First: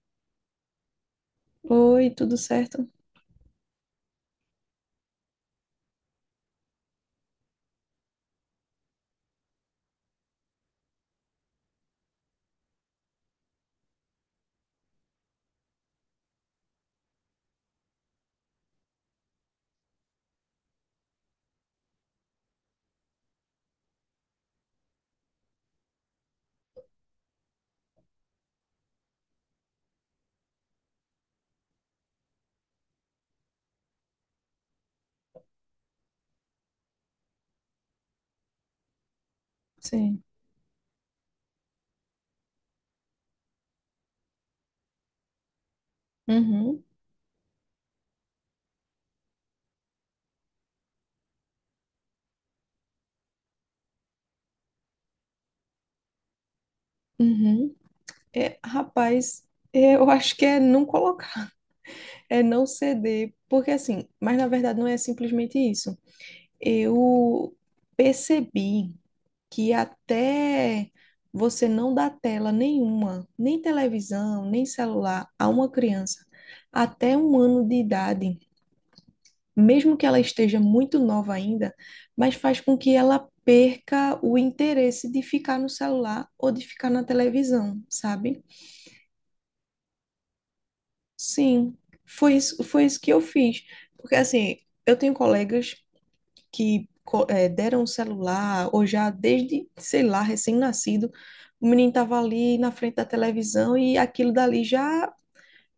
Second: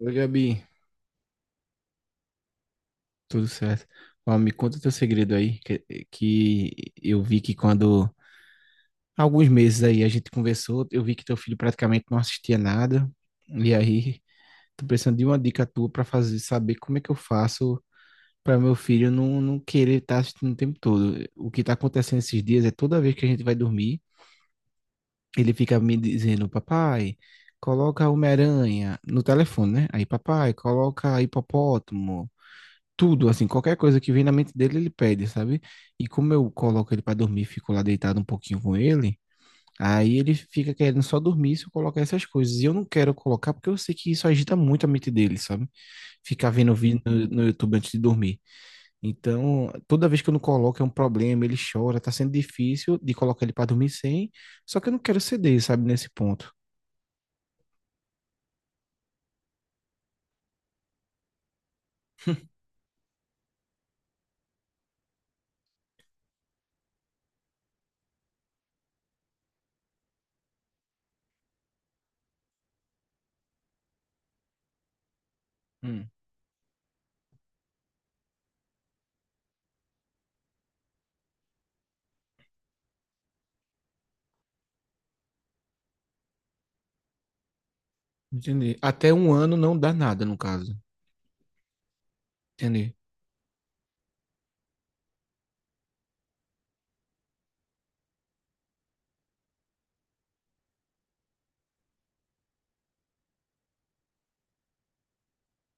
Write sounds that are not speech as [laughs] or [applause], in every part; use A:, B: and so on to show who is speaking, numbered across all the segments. A: Oi, Gabi,
B: Oi, tudo certo?
A: tudo certo? Ó, me conta teu segredo aí, que eu vi que alguns meses aí a gente conversou, eu vi que teu filho praticamente não assistia nada, e aí tô precisando de uma dica tua pra fazer, saber como é que eu faço pra meu filho não querer estar assistindo o tempo todo. O que tá acontecendo esses dias é toda vez que a gente vai dormir, ele fica me dizendo, papai, coloca Homem-Aranha no telefone, né? Aí, papai, coloca hipopótamo, tudo, assim, qualquer coisa que vem na mente dele, ele pede, sabe? E como eu coloco ele para dormir, fico lá deitado um pouquinho com ele, aí
B: Sim.
A: ele fica querendo só dormir se eu colocar essas coisas. E eu não quero colocar porque eu sei que isso agita muito a mente dele, sabe? Ficar vendo
B: Uhum,
A: vídeo no YouTube antes de dormir. Então, toda vez que eu não coloco é um problema, ele chora, tá sendo difícil de colocar ele para dormir sem, só que eu não quero ceder, sabe, nesse ponto.
B: uhum. É, rapaz, é, eu acho que é não colocar, é não ceder, porque assim, mas na verdade não é simplesmente isso. Eu percebi que até você não dar tela nenhuma, nem televisão, nem celular a uma
A: Hum.
B: criança até um ano de idade, mesmo que ela esteja muito nova ainda, mas faz com que ela perca o interesse de ficar no celular ou de ficar na televisão, sabe?
A: Entendi. Até um ano não dá nada, no caso.
B: Sim, foi isso, foi
A: Entendi,
B: isso que eu fiz. Porque assim, eu tenho colegas que deram o celular, ou já desde, sei lá, recém-nascido, o menino estava ali na frente da televisão e aquilo dali já.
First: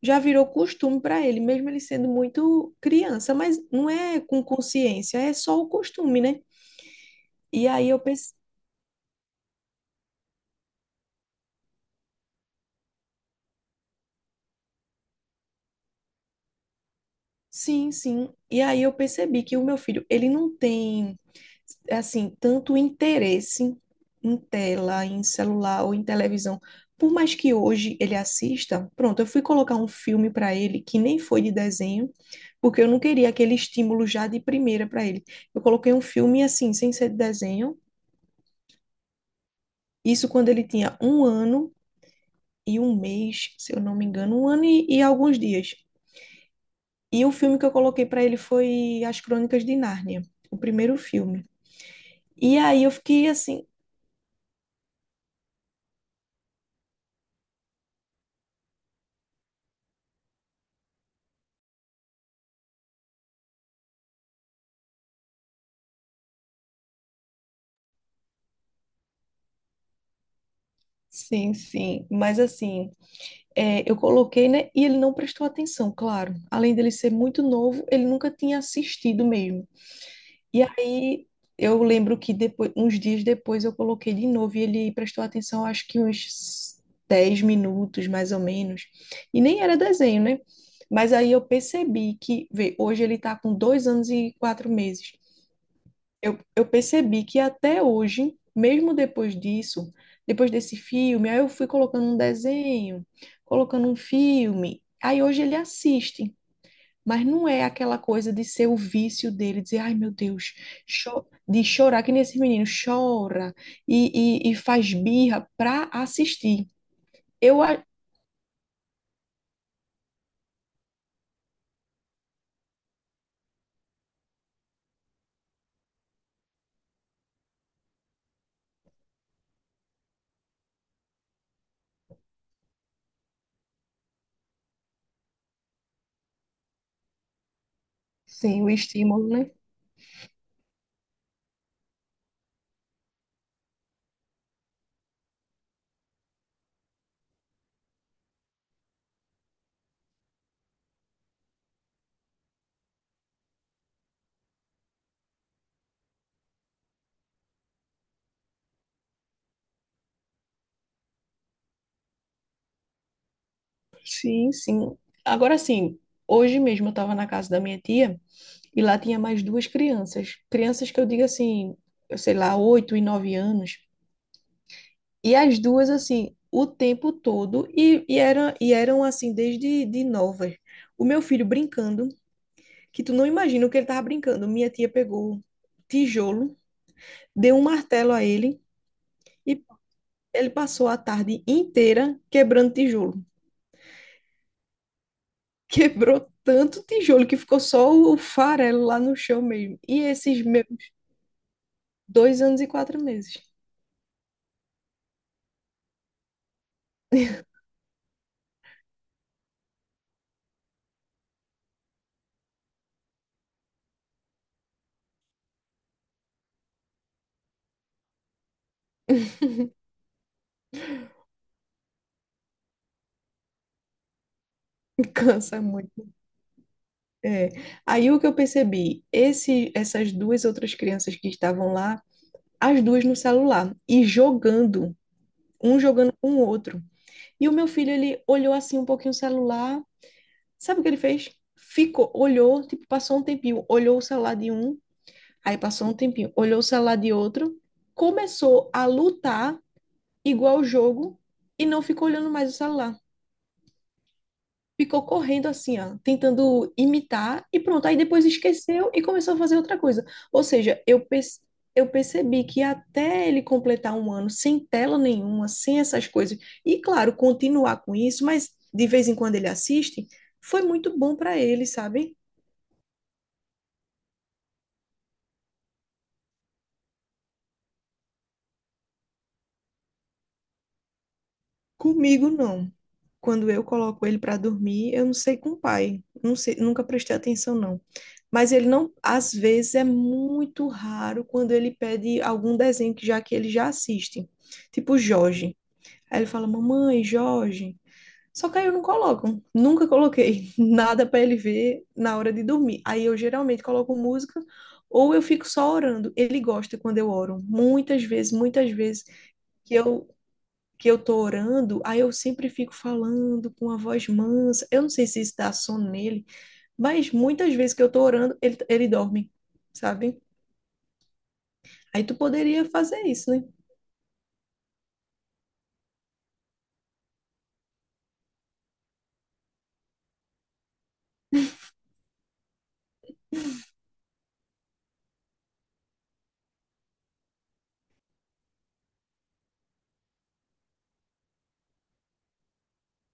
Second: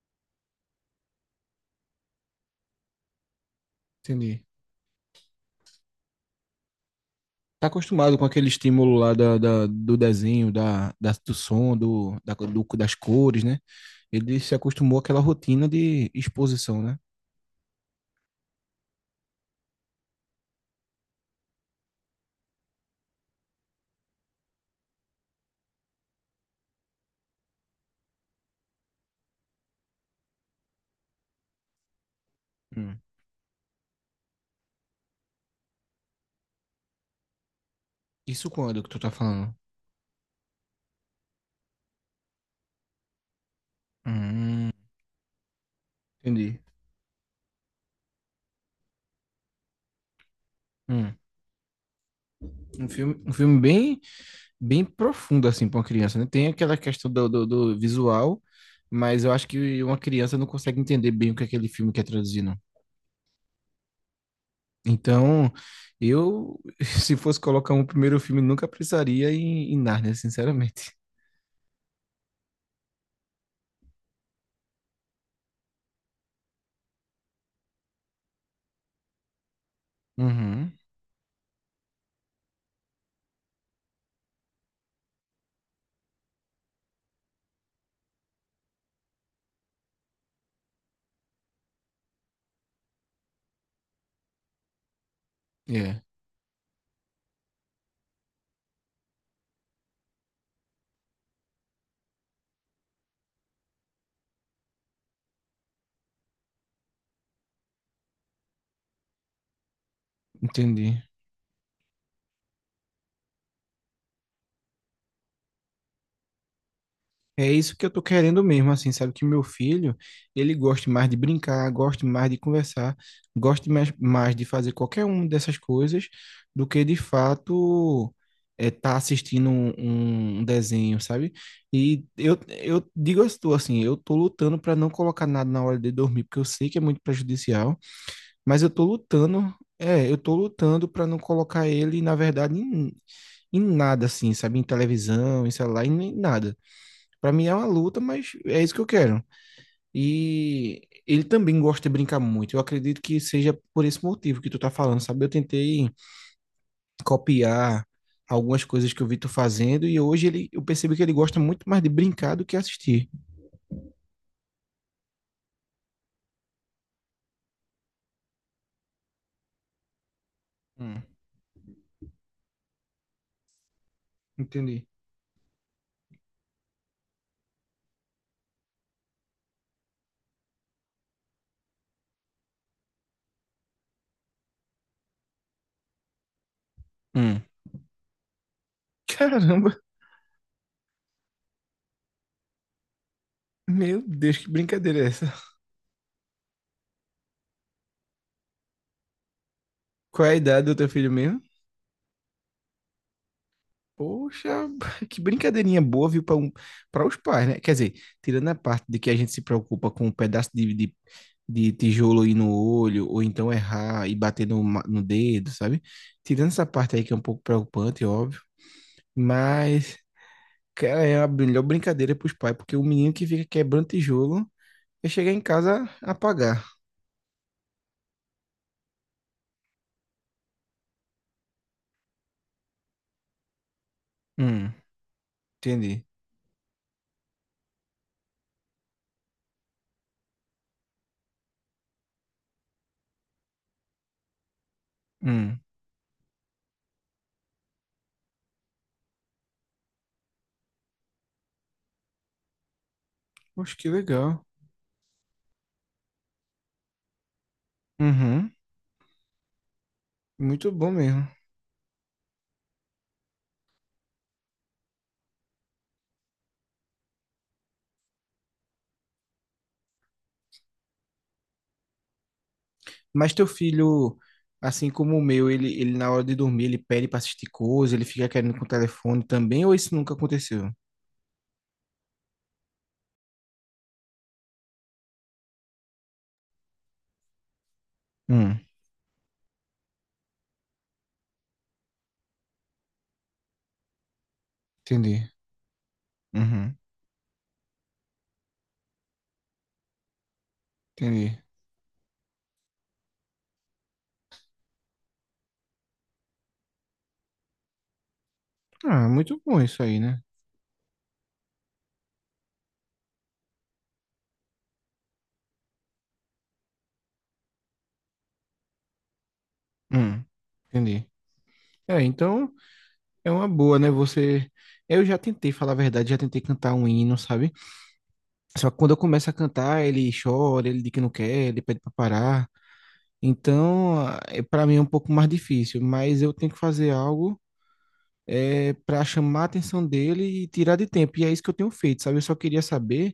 B: Já virou costume para ele, mesmo ele sendo muito criança, mas não é
A: entendi.
B: com consciência, é só o costume, né? E
A: Tá
B: aí eu
A: acostumado com
B: pensei,
A: aquele estímulo lá do desenho, do som, das cores, né? Ele se acostumou àquela rotina de exposição, né?
B: sim, sim. E aí eu percebi que o meu filho, ele não tem, assim, tanto interesse em tela, em celular ou em televisão. Por mais que hoje ele assista, pronto, eu fui colocar um filme para ele que nem foi de desenho, porque eu
A: Hum.
B: não queria aquele estímulo já de primeira para ele. Eu coloquei um filme assim, sem ser de desenho.
A: Isso quando que tu tá falando?
B: Isso quando ele tinha um ano e um mês, se eu não me engano, um ano
A: Hum,
B: e alguns dias.
A: entendi.
B: E o filme que eu coloquei pra ele foi As Crônicas de Nárnia, o primeiro
A: Hum.
B: filme. E aí
A: Um
B: eu
A: filme,
B: fiquei
A: um filme
B: assim,
A: bem, bem profundo, assim, pra uma criança, né? Tem aquela questão do visual, mas eu acho que uma criança não consegue entender bem o que aquele filme quer traduzir, não. Então, eu, [laughs] se fosse colocar um primeiro filme, nunca precisaria em Nárnia, sinceramente.
B: sim, sim, mas assim, é, eu coloquei, né? E ele não prestou atenção, claro. Além dele ser muito novo, ele nunca tinha assistido mesmo. E
A: Uhum.
B: aí eu lembro que depois, uns dias depois eu coloquei de novo e ele prestou atenção, acho que uns 10 minutos mais ou menos. E nem era desenho, né? Mas aí eu percebi que, vê, hoje ele tá com 2 anos e 4 meses.
A: É,
B: Eu percebi que até hoje, mesmo depois disso, depois desse filme, aí eu fui colocando um desenho, colocando um filme. Aí hoje ele assiste, mas não é aquela coisa de ser o vício dele, dizer, ai meu Deus,
A: entendi.
B: cho- de chorar, que nem esse menino chora e faz birra para assistir.
A: É
B: Eu,
A: isso
B: a-
A: que eu tô querendo mesmo, assim, sabe? Que meu filho, ele goste mais de brincar, goste mais de conversar, goste mais de fazer qualquer uma dessas coisas do que de fato é tá assistindo um desenho, sabe? E eu digo a tu, assim, eu tô lutando para não colocar nada na hora de dormir, porque eu sei que é muito prejudicial, mas
B: sim,
A: eu
B: o
A: tô
B: estímulo, né?
A: lutando, eu tô lutando para não colocar ele, na verdade, em nada, assim, sabe? Em televisão, em celular, em nada. Pra mim é uma luta, mas é isso que eu quero. E ele também gosta de brincar muito. Eu acredito que seja por esse motivo que tu tá falando, sabe? Eu tentei copiar algumas coisas que eu vi tu fazendo e hoje ele, eu percebi que ele gosta muito mais de brincar do que assistir.
B: Sim, sim. Agora sim, hoje mesmo eu estava na casa da minha tia. E lá tinha mais duas crianças. Crianças que
A: Hum,
B: eu digo assim, eu sei lá, 8 e 9 anos.
A: entendi.
B: E as duas, assim, o tempo todo. Eram, assim, desde de novas. O meu filho brincando, que tu não imagina o que ele tava brincando. Minha tia pegou tijolo,
A: Hum.
B: deu um martelo a ele e
A: Caramba,
B: ele passou a tarde inteira quebrando tijolo.
A: meu Deus, que brincadeira é essa?
B: [laughs] Quebrou tanto tijolo que ficou só o farelo lá no chão mesmo. E
A: Qual é a
B: esses
A: idade
B: meus
A: do teu filho mesmo?
B: 2 anos e 4 meses.
A: Poxa, [laughs] que brincadeirinha boa, viu, para para os pais, né? Quer dizer, tirando a parte de que a gente se preocupa com um pedaço de tijolo aí no olho, ou então errar e bater no dedo, sabe? Tirando essa parte aí que é um pouco preocupante, é óbvio. Mas, cara, é a melhor brincadeira para os pais, porque o menino que fica quebrando tijolo vai
B: [laughs]
A: chegar em
B: Cansa
A: casa
B: muito.
A: apagar.
B: É. Aí o que eu percebi, esse, essas duas outras crianças que estavam lá, as duas no celular e
A: Hum,
B: jogando, um
A: entendi.
B: jogando com o outro. E o meu filho, ele olhou assim um pouquinho o celular, sabe o que ele fez? Ficou, olhou, tipo, passou um tempinho, olhou o celular de um, aí
A: Hum,
B: passou um tempinho, olhou o celular de outro, começou a lutar igual o jogo e não ficou olhando mais o celular.
A: acho que legal.
B: Ficou correndo assim, ó, tentando imitar e pronto. Aí depois
A: Uhum,
B: esqueceu e começou a fazer outra coisa. Ou
A: muito
B: seja,
A: bom mesmo.
B: eu percebi que até ele completar um ano sem tela nenhuma, sem essas coisas, e claro, continuar com isso, mas de vez em quando ele assiste, foi muito bom para ele, sabe?
A: Mas teu filho, assim como o meu, ele na hora de dormir, ele pede pra assistir coisa, ele fica querendo com o telefone também, ou isso nunca aconteceu?
B: Comigo não. Quando eu coloco ele para dormir, eu não sei com o pai. Não sei, nunca prestei atenção, não. Mas
A: Hum,
B: ele não, às vezes é muito raro quando ele pede algum desenho que já que ele já assiste, tipo
A: entendi.
B: Jorge. Aí ele fala:
A: Uhum,
B: "Mamãe, Jorge". Só que aí eu não coloco, nunca coloquei [laughs] nada para ele
A: entendi.
B: ver na hora de dormir. Aí eu geralmente coloco música ou eu fico só orando. Ele gosta quando eu oro. Muitas vezes
A: Ah, muito bom
B: que
A: isso aí,
B: eu
A: né?
B: que eu tô orando, aí eu sempre fico falando com a voz mansa. Eu não sei se isso dá sono nele, mas muitas vezes que eu tô orando, ele dorme, sabe?
A: Hum, entendi. É,
B: Aí tu
A: então
B: poderia fazer
A: é
B: isso, né?
A: uma boa, né? Você. Eu já tentei, falar a verdade, já tentei cantar um hino, sabe? Só que quando eu começo a cantar, ele chora, ele diz que não quer, ele pede pra parar. Então, para mim é um pouco mais difícil, mas eu tenho que fazer algo para chamar a atenção dele e tirar de tempo. E é isso que eu tenho feito, sabe? Eu só queria saber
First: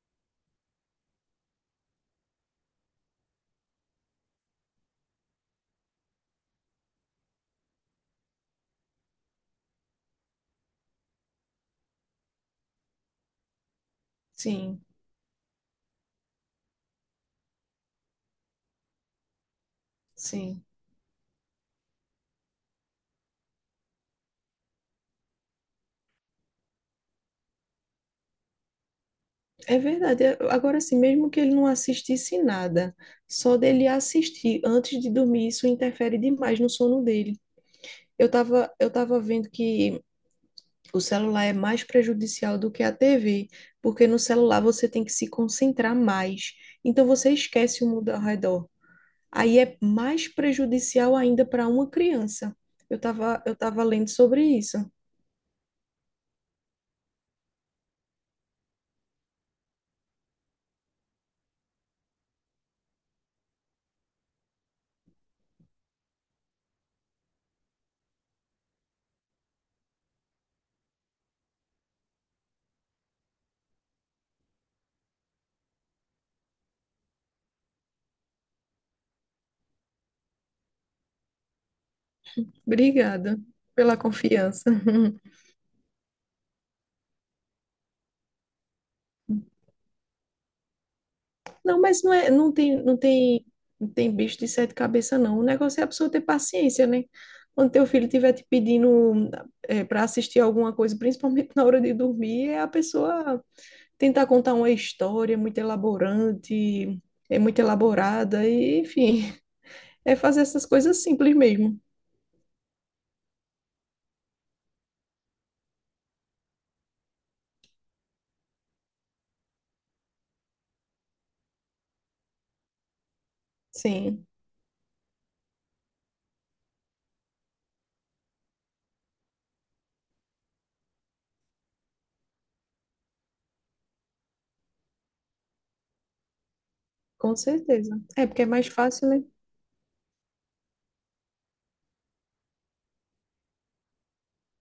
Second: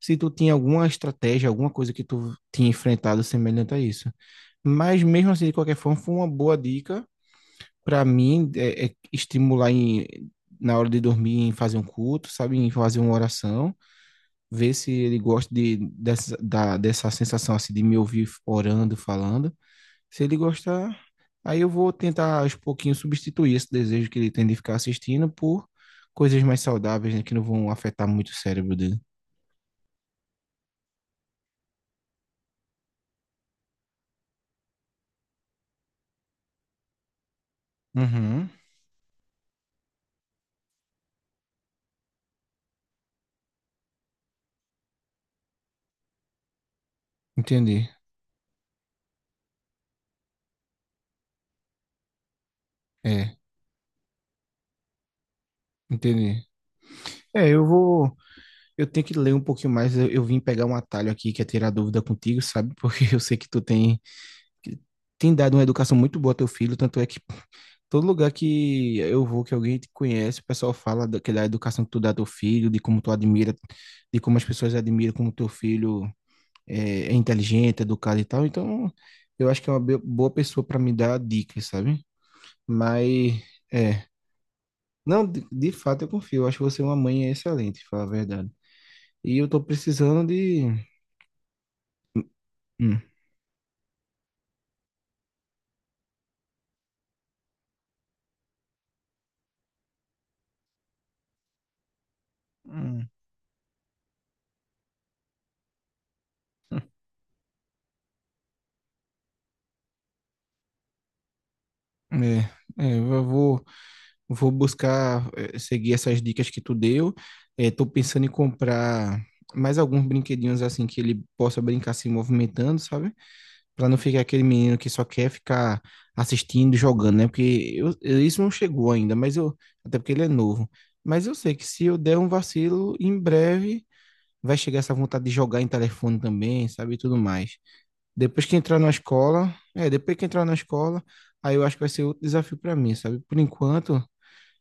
A: se tu tinha alguma estratégia, alguma coisa que tu tinha enfrentado semelhante a isso. Mas mesmo assim, de qualquer forma, foi uma boa dica para mim é estimular na hora de dormir em fazer um culto, sabe? Em fazer uma oração, ver
B: Sim,
A: se ele gosta dessa sensação assim de me ouvir orando, falando. Se ele
B: sim.
A: gostar, aí eu vou tentar aos pouquinhos substituir esse desejo que ele tem de ficar assistindo por coisas mais saudáveis, né, que não vão afetar muito o cérebro dele.
B: É verdade. É. Agora, assim, mesmo que ele não assistisse nada, só dele assistir antes de dormir, isso interfere demais no sono dele. Eu
A: Uhum.
B: tava, eu tava vendo que o celular é mais prejudicial do que a TV, porque no celular você tem que se concentrar mais. Então você esquece o
A: Entendi.
B: mundo ao redor. Aí é mais prejudicial ainda para uma criança. Eu
A: É,
B: estava eu estava lendo sobre isso.
A: entendi. É, eu vou. Eu tenho que ler um pouquinho mais. Eu vim pegar um atalho aqui que é tirar dúvida contigo, sabe? Porque [laughs] eu sei que tu tem, que tem dado uma educação muito boa ao teu filho. Tanto é que todo lugar que eu vou, que alguém te conhece, o pessoal fala da, que da educação que tu dá ao teu filho, de como tu admira, de como as pessoas admiram como teu filho é inteligente, educado e tal. Então, eu acho que é uma boa pessoa para me dar dicas, sabe?
B: Obrigada
A: Mas,
B: pela
A: é.
B: confiança. [laughs]
A: Não, de fato eu confio. Eu acho que você é uma mãe excelente, falar a verdade. E eu tô precisando de.
B: Não, mas não é, não tem, não
A: Hum,
B: tem, não tem bicho de sete cabeças, não. O negócio é a pessoa ter paciência, né? Quando teu filho estiver te pedindo para assistir alguma coisa, principalmente na hora de dormir, é a
A: Hum.
B: pessoa tentar contar uma história muito elaborante, é muito elaborada, e, enfim, é fazer essas coisas simples mesmo.
A: é, eu vou, vou buscar seguir essas dicas que tu deu. Estou pensando em comprar mais alguns brinquedinhos assim que ele possa brincar se movimentando, sabe? Pra não ficar
B: Sim.
A: aquele menino que só quer ficar assistindo e jogando, né? Porque isso não chegou ainda, mas eu. Até porque ele é novo. Mas eu sei que se eu der um vacilo, em breve vai chegar essa vontade de jogar em telefone também, sabe? E tudo
B: Com
A: mais.
B: certeza. É porque
A: Depois
B: é
A: que
B: mais
A: entrar na
B: fácil, né?
A: escola. É, depois que entrar na escola, aí eu acho que vai ser outro desafio pra mim, sabe? Por enquanto,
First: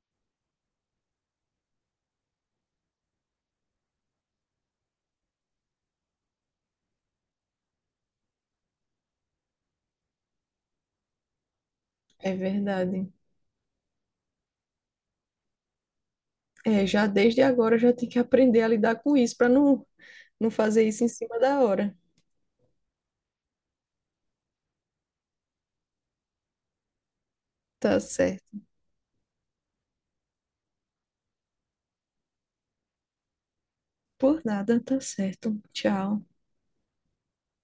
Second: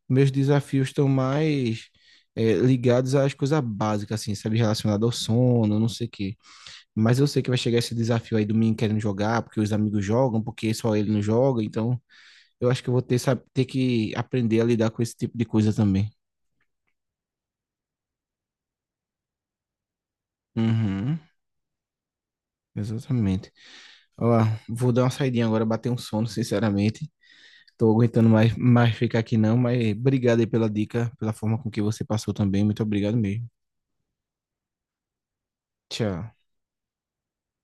A: meus desafios estão mais. Ligados às coisas básicas, assim, sabe? Relacionado ao sono, não sei o quê. Mas eu sei que vai chegar esse desafio aí do menino querendo jogar, porque os amigos jogam, porque só ele não joga. Então,
B: É
A: eu acho que eu vou
B: verdade.
A: ter, sabe, ter que aprender a lidar com esse tipo de coisa também.
B: É, já desde agora já tem que aprender a lidar com isso para não, não fazer isso em
A: Uhum,
B: cima da hora.
A: exatamente. Ó, vou dar uma saidinha agora, bater um sono, sinceramente. Tô
B: Tá
A: aguentando mais,
B: certo.
A: mais ficar aqui não, mas obrigado aí pela dica, pela forma com que você passou também. Muito obrigado mesmo.
B: Por nada, tá certo. Tchau.
A: Tchau.